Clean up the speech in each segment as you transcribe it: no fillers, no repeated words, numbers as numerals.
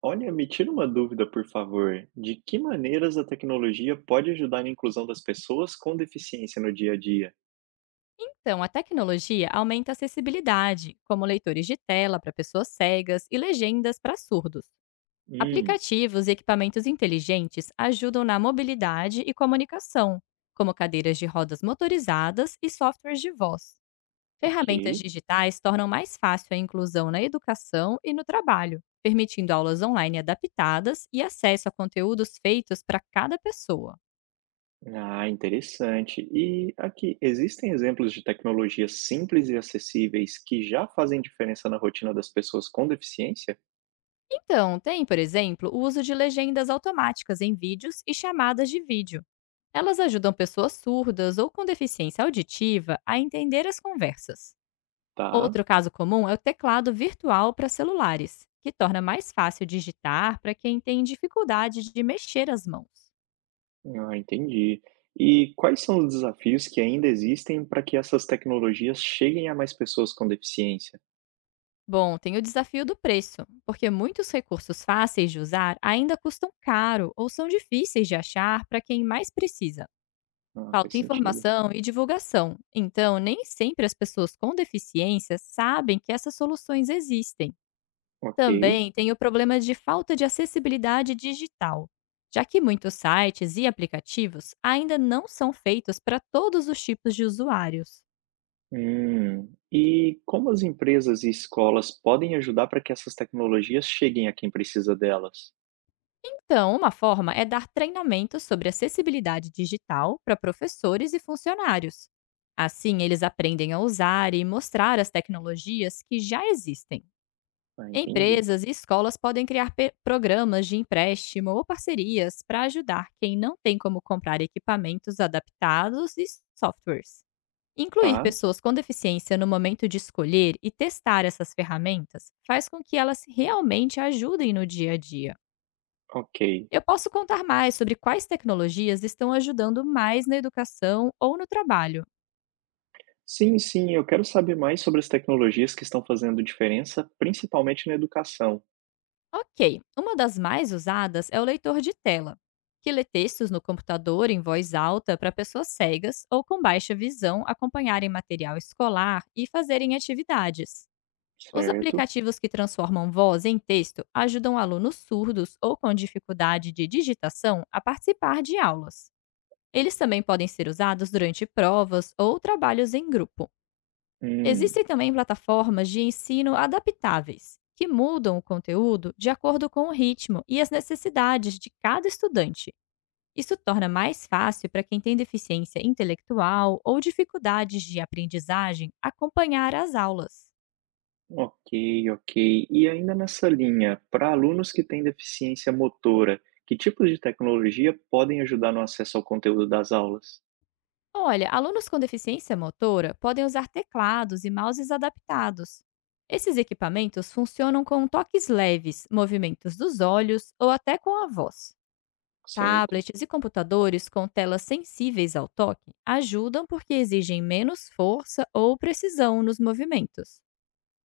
Olha, me tira uma dúvida, por favor. De que maneiras a tecnologia pode ajudar na inclusão das pessoas com deficiência no dia a dia? Então, a tecnologia aumenta a acessibilidade, como leitores de tela para pessoas cegas e legendas para surdos. Hum, Aplicativos e equipamentos inteligentes ajudam na mobilidade e comunicação, como cadeiras de rodas motorizadas e softwares de voz. ok. Ferramentas digitais tornam mais fácil a inclusão na educação e no trabalho, permitindo aulas online adaptadas e acesso a conteúdos feitos para cada pessoa. Ah, interessante. E aqui, existem exemplos de tecnologias simples e acessíveis que já fazem diferença na rotina das pessoas com deficiência? Então, tem, por exemplo, o uso de legendas automáticas em vídeos e chamadas de vídeo. Elas ajudam pessoas surdas ou com deficiência auditiva a entender as conversas. Tá. Outro caso comum é o teclado virtual para celulares, que torna mais fácil digitar para quem tem dificuldade de mexer as mãos. Ah, entendi. E quais são os desafios que ainda existem para que essas tecnologias cheguem a mais pessoas com deficiência? Bom, tem o desafio do preço, porque muitos recursos fáceis de usar ainda custam caro ou são difíceis de achar para quem mais precisa. Ah, faz Falta sentido. informação e divulgação, então nem sempre as pessoas com deficiência sabem que essas soluções existem. Ok. Também tem o problema de falta de acessibilidade digital, já que muitos sites e aplicativos ainda não são feitos para todos os tipos de usuários. Hum. E como as empresas e escolas podem ajudar para que essas tecnologias cheguem a quem precisa delas? Então, uma forma é dar treinamentos sobre acessibilidade digital para professores e funcionários. Assim, eles aprendem a usar e mostrar as tecnologias que já existem. Ah, entendi. Empresas e escolas podem criar programas de empréstimo ou parcerias para ajudar quem não tem como comprar equipamentos adaptados e softwares. Incluir Tá, pessoas com deficiência no momento de escolher e testar essas ferramentas faz com que elas realmente ajudem no dia a dia. ok. Eu posso contar mais sobre quais tecnologias estão ajudando mais na educação ou no trabalho. Sim, sim, eu quero saber mais sobre as tecnologias que estão fazendo diferença, principalmente na educação, Ok, uma das mais usadas é o leitor de tela, que lê textos no computador em voz alta para pessoas cegas ou com baixa visão acompanharem material escolar e fazerem atividades. Os certo? aplicativos que transformam voz em texto ajudam alunos surdos ou com dificuldade de digitação a participar de aulas. Eles também podem ser usados durante provas ou trabalhos em grupo. Hum, Existem também plataformas de ensino adaptáveis, que mudam o conteúdo de acordo com o ritmo e as necessidades de cada estudante. Isso torna mais fácil para quem tem deficiência intelectual ou dificuldades de aprendizagem acompanhar as aulas. ok, ok. E ainda nessa linha, para alunos que têm deficiência motora, que tipos de tecnologia podem ajudar no acesso ao conteúdo das aulas? Olha, alunos com deficiência motora podem usar teclados e mouses adaptados. Esses equipamentos funcionam com toques leves, movimentos dos olhos ou até com a voz. Certo, Tablets e computadores com telas sensíveis ao toque ajudam porque exigem menos força ou precisão nos movimentos.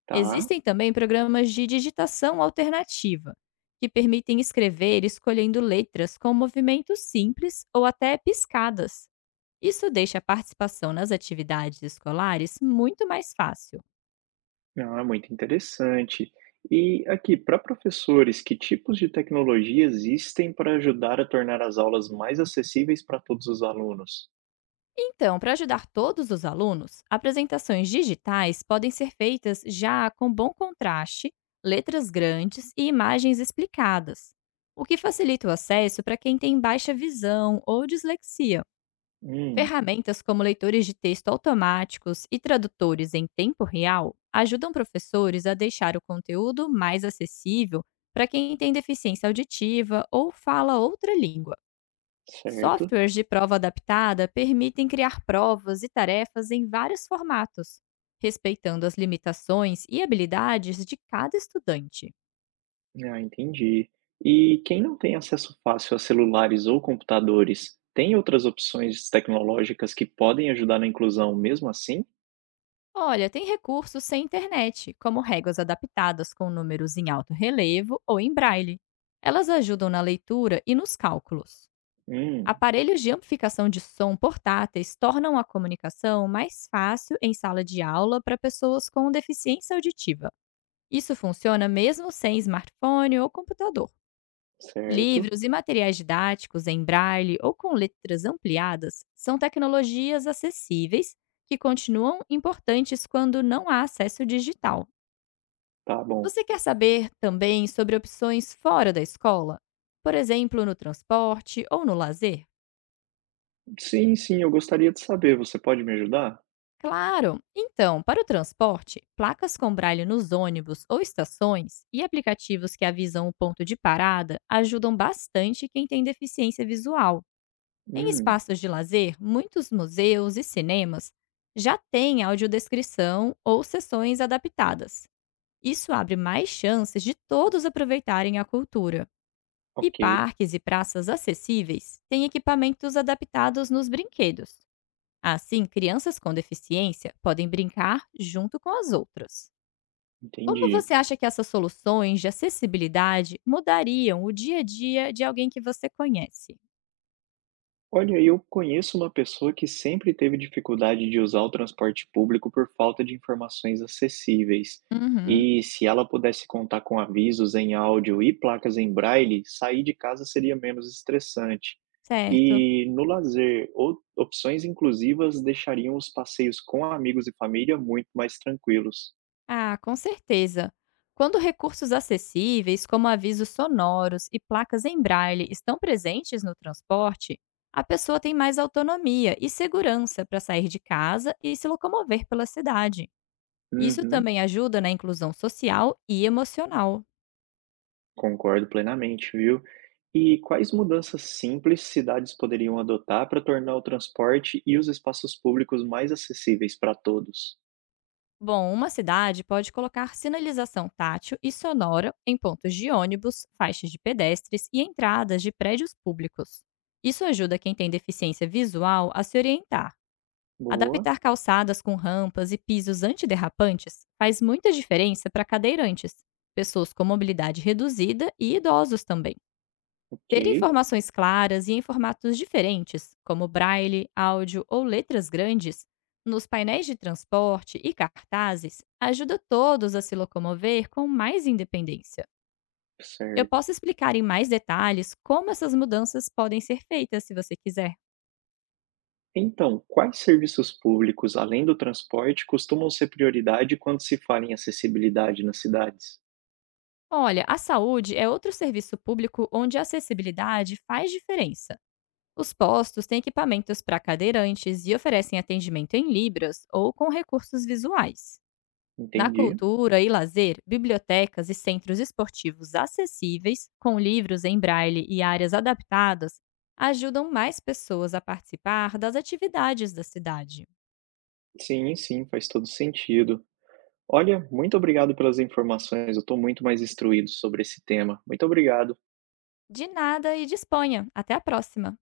tá. Existem também programas de digitação alternativa, que permitem escrever escolhendo letras com movimentos simples ou até piscadas. Isso deixa a participação nas atividades escolares muito mais fácil. Ah, muito interessante. E aqui, para professores, que tipos de tecnologia existem para ajudar a tornar as aulas mais acessíveis para todos os alunos? Então, para ajudar todos os alunos, apresentações digitais podem ser feitas já com bom contraste, letras grandes e imagens explicadas, o que facilita o acesso para quem tem baixa visão ou dislexia. Hum, Ferramentas como leitores de texto automáticos e tradutores em tempo real ajudam professores a deixar o conteúdo mais acessível para quem tem deficiência auditiva ou fala outra língua. certo. Softwares de prova adaptada permitem criar provas e tarefas em vários formatos, respeitando as limitações e habilidades de cada estudante. Ah, entendi. E quem não tem acesso fácil a celulares ou computadores, tem outras opções tecnológicas que podem ajudar na inclusão mesmo assim? Olha, tem recursos sem internet, como réguas adaptadas com números em alto relevo ou em braille. Elas ajudam na leitura e nos cálculos. Hum, Aparelhos de amplificação de som portáteis tornam a comunicação mais fácil em sala de aula para pessoas com deficiência auditiva. Isso funciona mesmo sem smartphone ou computador. certo. Livros e materiais didáticos em braille ou com letras ampliadas são tecnologias acessíveis que continuam importantes quando não há acesso digital. Tá bom. Você quer saber também sobre opções fora da escola? Por exemplo, no transporte ou no lazer? Sim, sim, eu gostaria de saber. Você pode me ajudar? Claro! Então, para o transporte, placas com braille nos ônibus ou estações e aplicativos que avisam o ponto de parada ajudam bastante quem tem deficiência visual. Em Hum, espaços de lazer, muitos museus e cinemas já têm audiodescrição ou sessões adaptadas. Isso abre mais chances de todos aproveitarem a cultura. E ok, parques e praças acessíveis têm equipamentos adaptados nos brinquedos. Assim, crianças com deficiência podem brincar junto com as outras. Como entendi. você acha que essas soluções de acessibilidade mudariam o dia a dia de alguém que você conhece? Olha, eu conheço uma pessoa que sempre teve dificuldade de usar o transporte público por falta de informações acessíveis. Uhum, E se ela pudesse contar com avisos em áudio e placas em braille, sair de casa seria menos estressante. certo. E no lazer, opções inclusivas deixariam os passeios com amigos e família muito mais tranquilos. Ah, com certeza. Quando recursos acessíveis, como avisos sonoros e placas em braille, estão presentes no transporte, a pessoa tem mais autonomia e segurança para sair de casa e se locomover pela cidade. Isso Uhum. também ajuda na inclusão social e emocional. Concordo plenamente, viu? E quais mudanças simples cidades poderiam adotar para tornar o transporte e os espaços públicos mais acessíveis para todos? Bom, uma cidade pode colocar sinalização tátil e sonora em pontos de ônibus, faixas de pedestres e entradas de prédios públicos. Isso ajuda quem tem deficiência visual a se orientar. Boa, Adaptar calçadas com rampas e pisos antiderrapantes faz muita diferença para cadeirantes, pessoas com mobilidade reduzida e idosos também. ok, Ter informações claras e em formatos diferentes, como braille, áudio ou letras grandes, nos painéis de transporte e cartazes, ajuda todos a se locomover com mais independência. Eu certo. posso explicar em mais detalhes como essas mudanças podem ser feitas, se você quiser. Então, quais serviços públicos, além do transporte, costumam ser prioridade quando se fala em acessibilidade nas cidades? Olha, a saúde é outro serviço público onde a acessibilidade faz diferença. Os postos têm equipamentos para cadeirantes e oferecem atendimento em libras ou com recursos visuais. Na Entendi. cultura e lazer, bibliotecas e centros esportivos acessíveis, com livros em braille e áreas adaptadas, ajudam mais pessoas a participar das atividades da cidade. Sim, sim, faz todo sentido. Olha, muito obrigado pelas informações. Eu estou muito mais instruído sobre esse tema. Muito obrigado. De nada e disponha! Até a próxima!